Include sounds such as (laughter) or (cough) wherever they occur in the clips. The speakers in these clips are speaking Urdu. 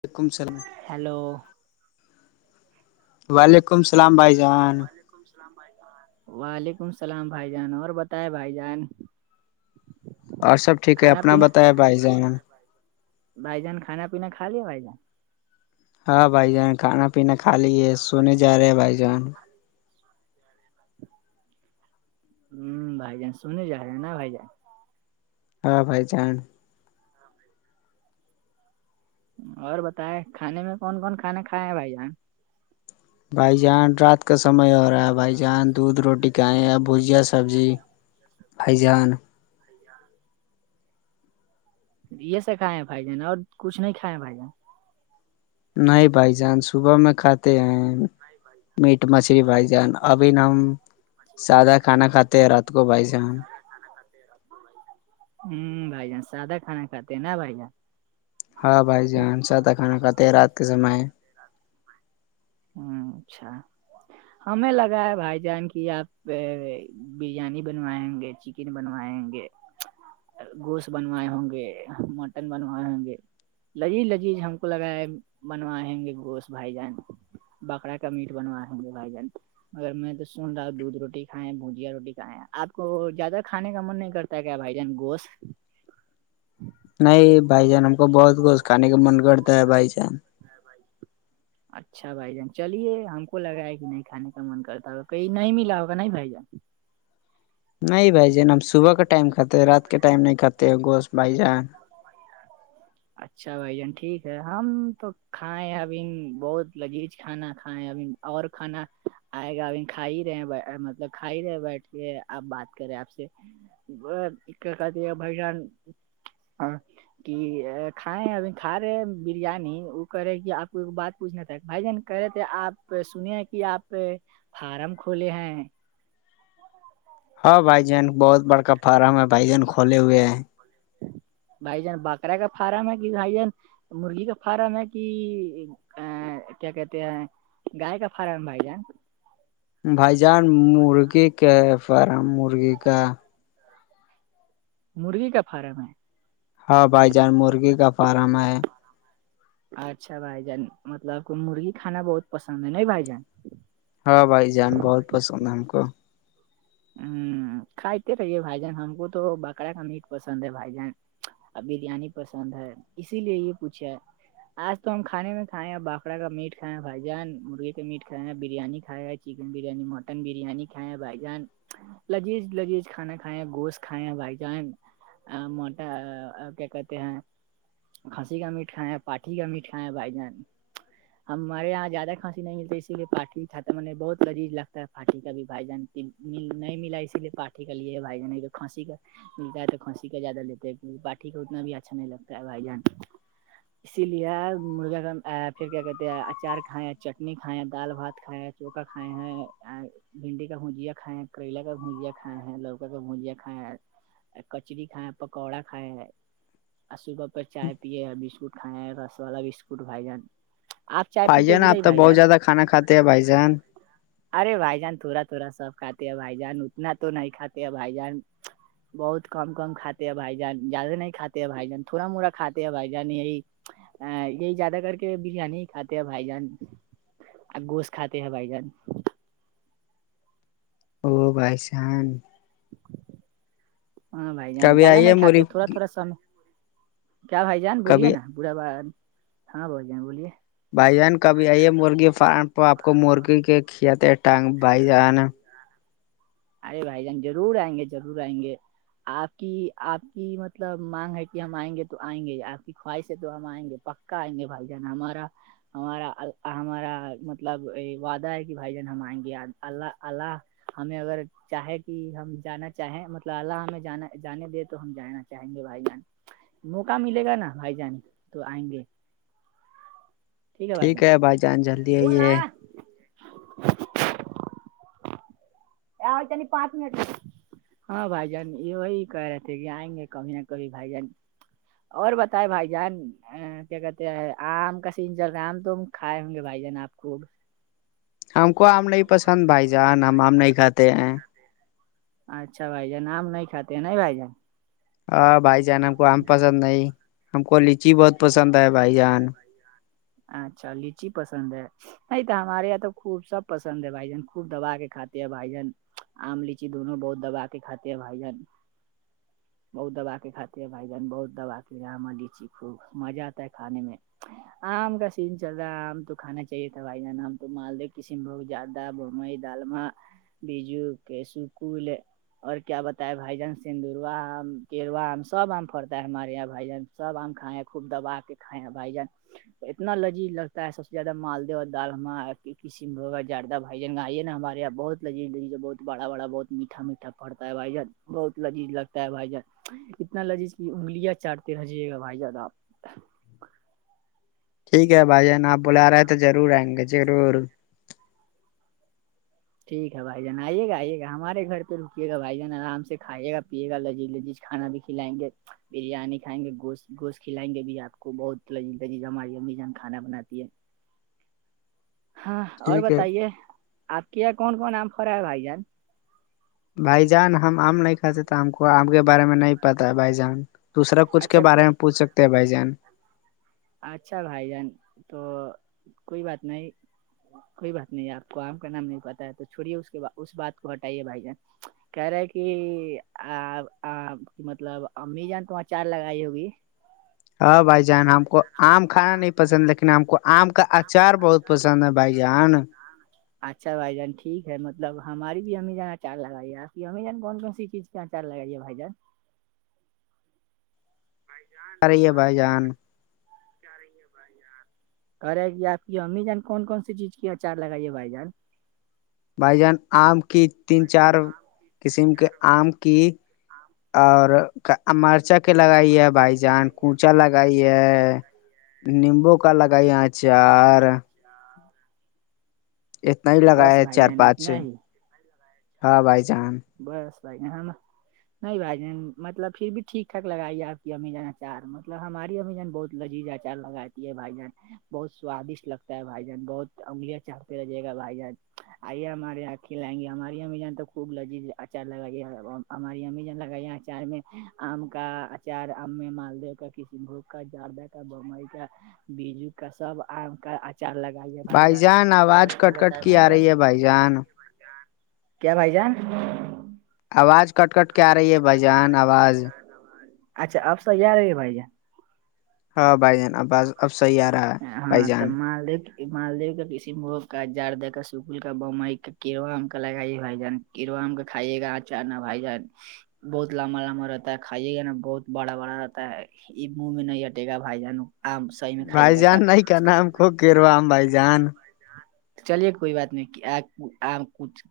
ولیکم سلمام ہیلو وعلیکم السلام بھائی جان اللامھ وعلیکم السلام بھائی جان اور بتائے بھائی جان اور سب ٹھیک ہے کھانا اپنا بتایا بھائی جین بائی جان کانا پیناا خال ل ہے بائی جان ہاں بھائی جان کھانا پینا کھا لی ہے سونے جا رہے ہیں بھائی جان ہ بھائی جان سنے جا رہ ن بائی جان ہاں بائی جان اور بتائے کھانے میں کون کون کھانے کھائے ہیں بھائی یہاں بھائی جان رات کا سمے ہو رہا ہے بھائی جان دودھ روٹی گیا بھجیا سبزی ہیضان سیا یہ سا کھائے ہیں بھائی ج نے اور کچھ نہیں کھائے ہیں بھائی جان نہیں بھائی جان صبح میں کھاتے ہیں میٹ مچھلی بھائی جان ابھی ن ہم م سادہ کھانا ب کھاتے ہیں رات کو بھائی جان اب ہ بھائی جان سادا کھانا کاتے ہیں نا بھائی جان ہاں بھائی جان سادہ کھانا کھاتے ہیں رات کے سمعے ہ اچھا ہمیں لگا ہے بھائی جان کی آپ بریانی بنوائیں گے چکن بنوائیں گے گوشت بنوائے ہوں گے مٹن بنوائے ہوں گے لذیذ لذیذ ہم کو لگاائے بنویں گے گوشت بھائی جان بکرا کا میٹ بنوا ہیں گے بھائی جان اگر میں تو سن رہا ہوں دودھ روٹی کھائےیں بھجیا روٹی کھائےیں آپ کو زیادہ کھانے کا من نہیں کرتا ت بائی جان گوش نہیں بھائی جان ہم کو بہت گوش کھانے کا من کرتا ہے بھائی جان ہ بھائی اچھا بھائی جان چلیے ہم کو لگایا کہ نہیں کھان کا من کرتا ہوگا کہئی نہیں ملا ہوگا نہیں بھائی جان نہیں بھائی جان ہم صبح کا ٹائم کاتے رات کے ٹائم نہیں کاتے گوشت بھائی جان اچھا بھائی جان ٹھیک ہے ہم تو کھائے ابھی بہت لذیذ کھانا کھائے ابھی اور کھانا آئے گا اب کھا ہی رہے مطلب کھاائی رہے بیٹھ کے آپ بات کریں آپ سے کیا کہتی ہے بھائیشان ہاں کہ کھائےیں ہیں ابھی کھا رہے ہیں بریانی وہ کر رہے کہ آپ کو ایک بات پوچھنا تھا بھائی جان کہ رہے تھے آپ سنی ہیں کہ آپ فارم کھولے ہیں ہاں بھائی جان بہت بڑکا فارم ہے بھائی جان کھولے ہوئے ہیں بھائی جان بکرا کا فارم ہے کہ بھائی جان مرغی کا فارم ہے کہ ا کیا کہتے گائے کا فارم بائ جا بھائی جان مرغی کا فارم مرغی کا مرغی کا فارم ہے ہاں بھائی جان مرغی کا فارم ہے اچھا بھائی جان مطلب آپ کو مرغی کھانا بہت پسند ہے ن بھائی جان ہاں بھائی جان بہت پسند ہے ہم کو ہوں کھاتتے رہیے بھائی جان ہم کو تو بکرا کا میٹ پسند ہے بھائی جان ا بریانی پسند ہے اسی لیے یہ پوچھا آج تو ہم کھانے میں کھائے ہیں باکرا کا میٹ کھائے ہیں بھجن مرغے کا میٹ کھائے ہیں بریانی کھائے گ چکن بریانی مٹن بریانی کھیا بھائی جان لذیذ لذیج کھانا کھائے ہیں گوشت کھائے ہیں بھائی جان آ موٹا کیا کہتے ہیں کھنسی کا میٹ کھیں ہیں پاٹی کا میٹ کھائے ہیں بھائی جان ہمارے یہاں زیادہ کانسی نہیں ملتی ہے اسی لیے پاٹھی تھا م نے بہت ذیز لگتا ہے پاٹھی کا بھی بھائی جان نہیں ملا اسی لیے پارٹٹی کا لیے بھائی ج نے جو کانسی کا ملتا ہے تو کھسی کا زیادہ لیتے ہیں پاٹٹی کا اتنا بھی اچھا نہیں لگتا ہے بھائی جان اسی لیے مرغا کا پھر کیا کہتے ہیں اچار کھائے چٹنی کھائیں دال بھات کھائےیں چوکا کھائے ہیں بھنڈی کا ہوجیا کھائے ہیں کریلا کا گھجیا کھائے ہیں لوکا کا گھجیا کھائے ہیں کچری کھیں پکوڑا کھائےیں ہے اور صبح پہ چائے پیے ہیں بسکٹ کھائے ہے رس والا بسکٹ بھائی جان آپ چائے بھائی پیتے جان کہ آپ نہیں تو بھائی بہت جان زیادہ کھانا کاتے ہیں بھائی جان ارے بھائی جان تھوڑا تھوڑا سب کاتے ہیں بھائی جان اتنا تو نہیں کھاتے ہیں بھائی جان بہت کم کم کھاتے ہیں بھائی جان زیادہ نہیں کاتے ہیں بھائی جان تھوڑا موٹا کاتے ہیں بھائی جان یہی ہاں یہ زد کرار کے بریانی کات بھائی جان آ گوش کھاتے ہیں بھائی جان ہو بھائی شان ہاں بھائی جان کبھی زیادہ آئیے نہیں کھاتے مرغی تھوڑا تھوڑا سم کیا بھائی جان بولیے کبھی نا برا ب ہاں بہ جائیں بولیے بھائی جان کبھی آئی ہے مرغی فارم پ آپ کو مرغی کے کیاتے ٹانگ بھائی جان ارے بھائی جان ضرور آئیں گے ضرور آئیں گے آپ کی آپ کی مطلب مانگ ہے کہ ہم آئیں گے تو آئیں گے آپ کی خواہش ہے تو ہم آئیں گے پ ک نہیں بائی جانا ہمارا ہمارا ہمارا مطلب وعدہ ہے کہ بھائی جان ہم آئیں گے اللہ اللہ ہمیں اگر چاہے کہ ہم جانا چاہیں مطلب اللہ ہمیں جانا جانے دے تو ہم جانا چاہیں گے بھائی جان موقع ملے گا نا بھائی جان تو آئیں گے ٹھیک ہے بھائی ج بول آجتے نہیں پانچ منٹ ہاں بھائی جان یہ وہی کہہ رہے تھے کہ آئیں گے کبھی نہ کبھی بھائی جان اور بتائے بھائی جان کیا کہتے ہیں آم کا سین چل رہا ہے آم تو کھائے ہوں گے بھائی جان آ کو ہم کو آم نہیں پسند بھائی جان ہم آم نہیں کھاتے ہیں اچھا بھائی جان نام نہیں کات ہیں نہیں بھائی جان ہاں بھائی جان ہم کو آم پسند نہیں ہم کو لچی بہت پسند ہے بھائی جان اچھا لچی پسند ہے نہیں تو ہمارے یہاں تو خوب سب پسند ہے بھائی جان خوب دبا کے کاتے ہیں بھائی جان آم لیچی دونوں بہت دبا کے کھاتے ہیں بھائی جان بہت دوبا کے کات ہیں بھائی جان بہت دوا کے ر ہمالچی خوب مزہ آتا ہے کھے میں آم کا سیزن چل رہا ہے آم تو کھانا چاہے تھا بھائی جان آام تو مال د کسیم بگ ج ا بئی دالما بجو کے سکل اور کیا بتتا ہے بھائی جان سندوروا آم کیلوا آم سب آم پڑتا ہے ہمارے یہاں بھائی جان سب آم کھائے خوب دبا کے کائے بھائی جان اتنا لذیذ لگتا ہے سب سے زیادہ مالدہ اور داغ کسیم ب ہوگا جیادہ بائی جن گ آائی نا ہمارے یہ بہت لذز یی بہت بڑا بڑا بہت میٹا میٹا پڑتا ہے بائی جان بہت لذیذ لگتا ہے بھائی جان اتنا لذیذ کی انگلیاں چٹتے رہجیے گا بھائی جان آپ (unintelligible) ٹھیک ہے بھائی جان آپ بلا رہے ہیں تو ضرور آئیں گے ضرور ٹھیک ہے بھائی جان آئیے گا آئیے گا ہمارے گھر پہ رکے گاھائی جان آرام سے کھائی گایے گا لذیذ لذ کھانا بھی کھلائیں گے بریانی کھائیں گے گوشتوشت کھلائیں گے بھی آپ کو بہت للیز ہماری امی جان کھانا بناتی ہے ہاں اور ٹھیک ہے بتائیے آپ کے یہاں کون کون نام پ رہا ہے بھائی جان بھائی جان ہم آم نہیں کھاتے تھ ہم کو آم کے بارے میں نہیں پتا ہے بھائی جان دوسرا کچھ کے اچھا بارے میں پوچھ سکتے ہیں بھائی جان اچھا بھائی جان تو کوئی بات نہیں کوئی بات نہیں آپ کو آم کا نام نہیں پتا ہے تو چھڑیے اس کے اس بات کو ہٹائیے بھائی جن کہہ رہے کہ آ مطلب امی جان تو اچار لگائی ہوگی ہاں بھائی جان ہم کو آم کھانا نہیں پسند لیکن ہم کو آم کا اچار بہت پسند ہے بھائی جان اچھا بھائی جان ٹھیک ہے مطلب ہماری بھی امی جان چار لگائیے آپ ہمیں جان کون کون سی چیز کیا چار لگائیے بھائی جان بھائی جان رہی ہے آواز بھائی جان کٹٹ ج رہی ہے بھائی جان (unintelligible) کرے گی آپ کی امی جان کون کون سی چیز کی اچار لگائیے بھائی جان بھائی جان آم کی تین چار قسم کے آم کی اور امرچک لگائی ہے بھائی جان کوچا لگائی ہے نمبو ک لگائی یہاں چار اتنا ہی بس لگایا بھائی چار جان پانچ اتنا ہی ہاں بھائی جان بس بھائیے ہے نا (unintelligible) نہیں بھائی جان مطلب پھر بھی ٹھیک ھاک لگائی ہے آپ کی ابھی جان اچار مطلب ہماری ابھی جان بہت لی جا چا لگاتی ہے بھائی جان بہت سوادشٹ لگتا ہے بھائی جان بہت انگلییا چا پہ ل جے گا بھائی جان آئیے ہمارے یہ آکھھی لائیں گے ہمارے یہاں بھی جانے تو خوب لج اچار لگائی ہماری امی ج لگائی اچار میں آم کا چار آم مالدو کا کشن بھوگ کا جاردہ کا بمبئی کا بیجو کا سب کا چار لگائیے بھائی جان اور آواز کیا کٹ کٹ بتائے کی بھائی آ جان رہی ہے بھائی جان کیا بھائی جان آواز کٹ کٹ کے آ رہی ہے بھجان آواز اچھا اب صحیح یہیا رہیے بھائی جان ہاں بائی ج ن آباز اب سیا (unintelligible) (unintelligible) (inaudible) ہاں تم لے مالدیو کا کسی مگ کا جار دے کر سکول کا بئی کا کیام کا لگائیائی جان کیوم کا کھائیے گا اچھان نا بھائی جان بہت لمبا لمبا رہتا ہے کھائیے گ نا بہت بڑا بڑا رہتا ہے یہ من بھی نہیں ہٹے گا بھائی جان آم صحیح میں کھائیے بائی گا جان تھا نہیں کیا نم خوب گو آم بھائی جان چلیے کوئی بات نہیں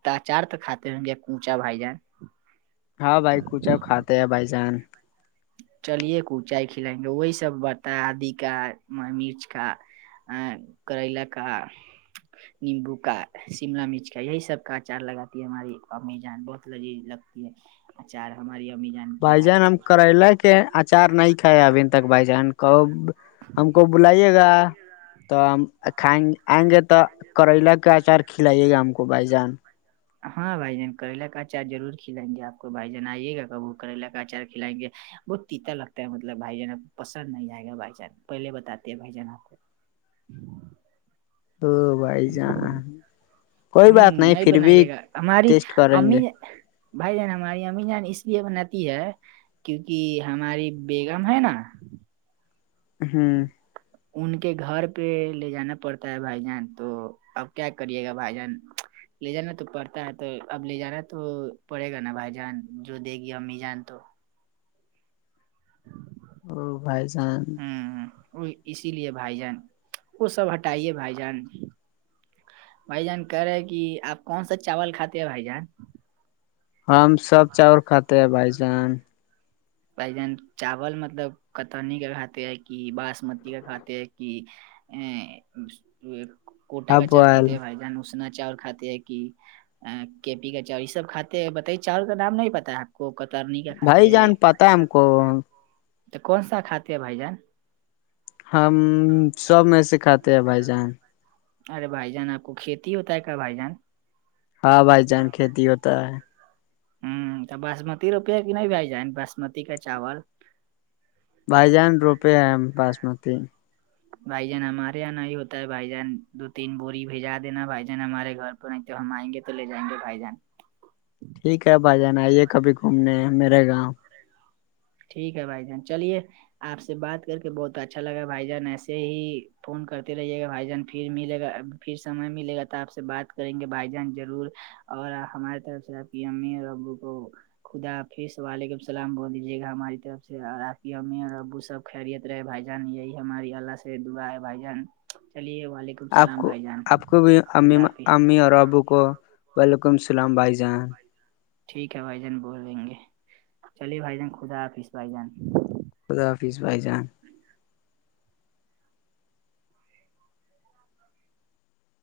تچار تو کاتے ہوں گے کوچا بھائی جان (inaudible) (unintelligible) ہاں بھائی کچھا کاتے ہیں بائی جان چلیے کچائی کھلائیں گے وہی سب برتا آدی کا مرچ کا ا کرلا کا (inaudible) نیمبو کا شم مرچ کا یہی سب کا اچار لگاتی ہے ہماری امی جان بہت لذیذ لگتی ہے اچار ہماری امی جان کی ہاتھ کی پہلے کے اچار نہیں تھا ابھی تک بھائی جان کب ہم کو بلائیے گا تو ہمچ کھائیں آئیں گے تو کریلا کے اچار کھلائیے گا ہم کو بھائی جان ہاں بھائی جان کرلا کا اچار ضرور کھلائیں گے آپ کو بھائی جان آئیے گا کاب وہ کریلا کا اچار کھلائیں گے بہت تیتا لگتا ہے مطلب بھائی جان اب پسند نہیں آئے گا بھائی جان پہلے بتاتے ہیں بھائی جان آپ جی (inaudible) (unintelligible) ا بھائی جان کوئی ہ بات نہیں پھر بھی بنائیے گا ہماری ٹیسٹ کریں گے امی بھائی جان ہماری ام جان اس لیے بناتتی ہے کیونکہ ہماری بیگم ہے نا ہوں (unintelligible) (inaudible) (unintelligible) (inaudible) ان کے گھر پہ لے جانا پڑتا ہے بھائی جان تو اب کیا کریے گا بھائی جان لے جانا تو پڑتا ہے تو اب لے جانا ہے تو پڑے گا نا بھائی جان جو دے گی امی جان تو (unintelligible) (inaudible) ج اور بائی جان ہمم ہمم اسی لیے بھائی جان وہ سب ہٹائیے بھائی جان بھائی جان کہہ رہے کہ آپ کون سا چاول کھاتے ہیں بھائی جان ہم سب چاول کھاتے ہیں بھائی جان ب جن چاول مطلب کتنی کا کھاتے ہے کہ باسمتی کا کھاتے ہے کہ ا کوٹاکا چاور ابول کاتے بائی جان ن اشنا چاور کات (inaudible) کی پی کا چاؤور یہ سب کاتے ہیں بتائی چاؤول کا نام نہیں پتتا ہےپ کوکتار نہیں بھائی جان پتا ہے ہم کو تو کون سا کھاتے ہیں بھائی جان ہم سب میں سےے کھاتے ہیں بھائی جان ارے بھائی جان آپ کو کھیتی ہوتا ہے کیا بھائی جان ہاں بھائی جان کھیتی ہوتا ہے ہوں تو باسمتی روپے کہ نہیں بھی جائے باسمتی کا چاول بھائی جان روپے ہیں ہم باسمتی بھائی جان ہمارے یہاں نہیں ہوتا ہے بھائی جان دو تین بوری بھیجا دینا بھائی جان ہمارے گھر تو نہیں تو ہم آئ گے تو لے جائیں گے بھائی جان ٹھیک ہے اب آ جانا آئیے کبھی گھومنے میرے گاؤں ٹھیک ہے بھائی جان چلیے آپ سے بات کر کے بہت اچھا لگے گا بھائی جان ایسے ہی فون کرتے رہیے گا بھائی جان پھر ملے گا پھر سمے ملے گا تو آپ سے بات کریں گے بھائی جان ضرور اور ہمارے طرف سے امی اور ابو کو خدافظ وعلیکم السلام بول یہ گا ہماری طرف سے اور آپ کی امی اور ابو سب خیریت رہے بھائی جان یہی ہماری اللہ سے دعا ہے بھائی جان چلیے وعلیکم (inaudible) آپ کو بھائی جان آپ کو بھی امی خدا حافظ امی اور ابو کو وعلیکم السلام بھائی جان ٹھیک ہے بھائی جان بولیں گے چلیے بھائی جان خدا حافظ بھائی جان خدا حافظ بھائی جان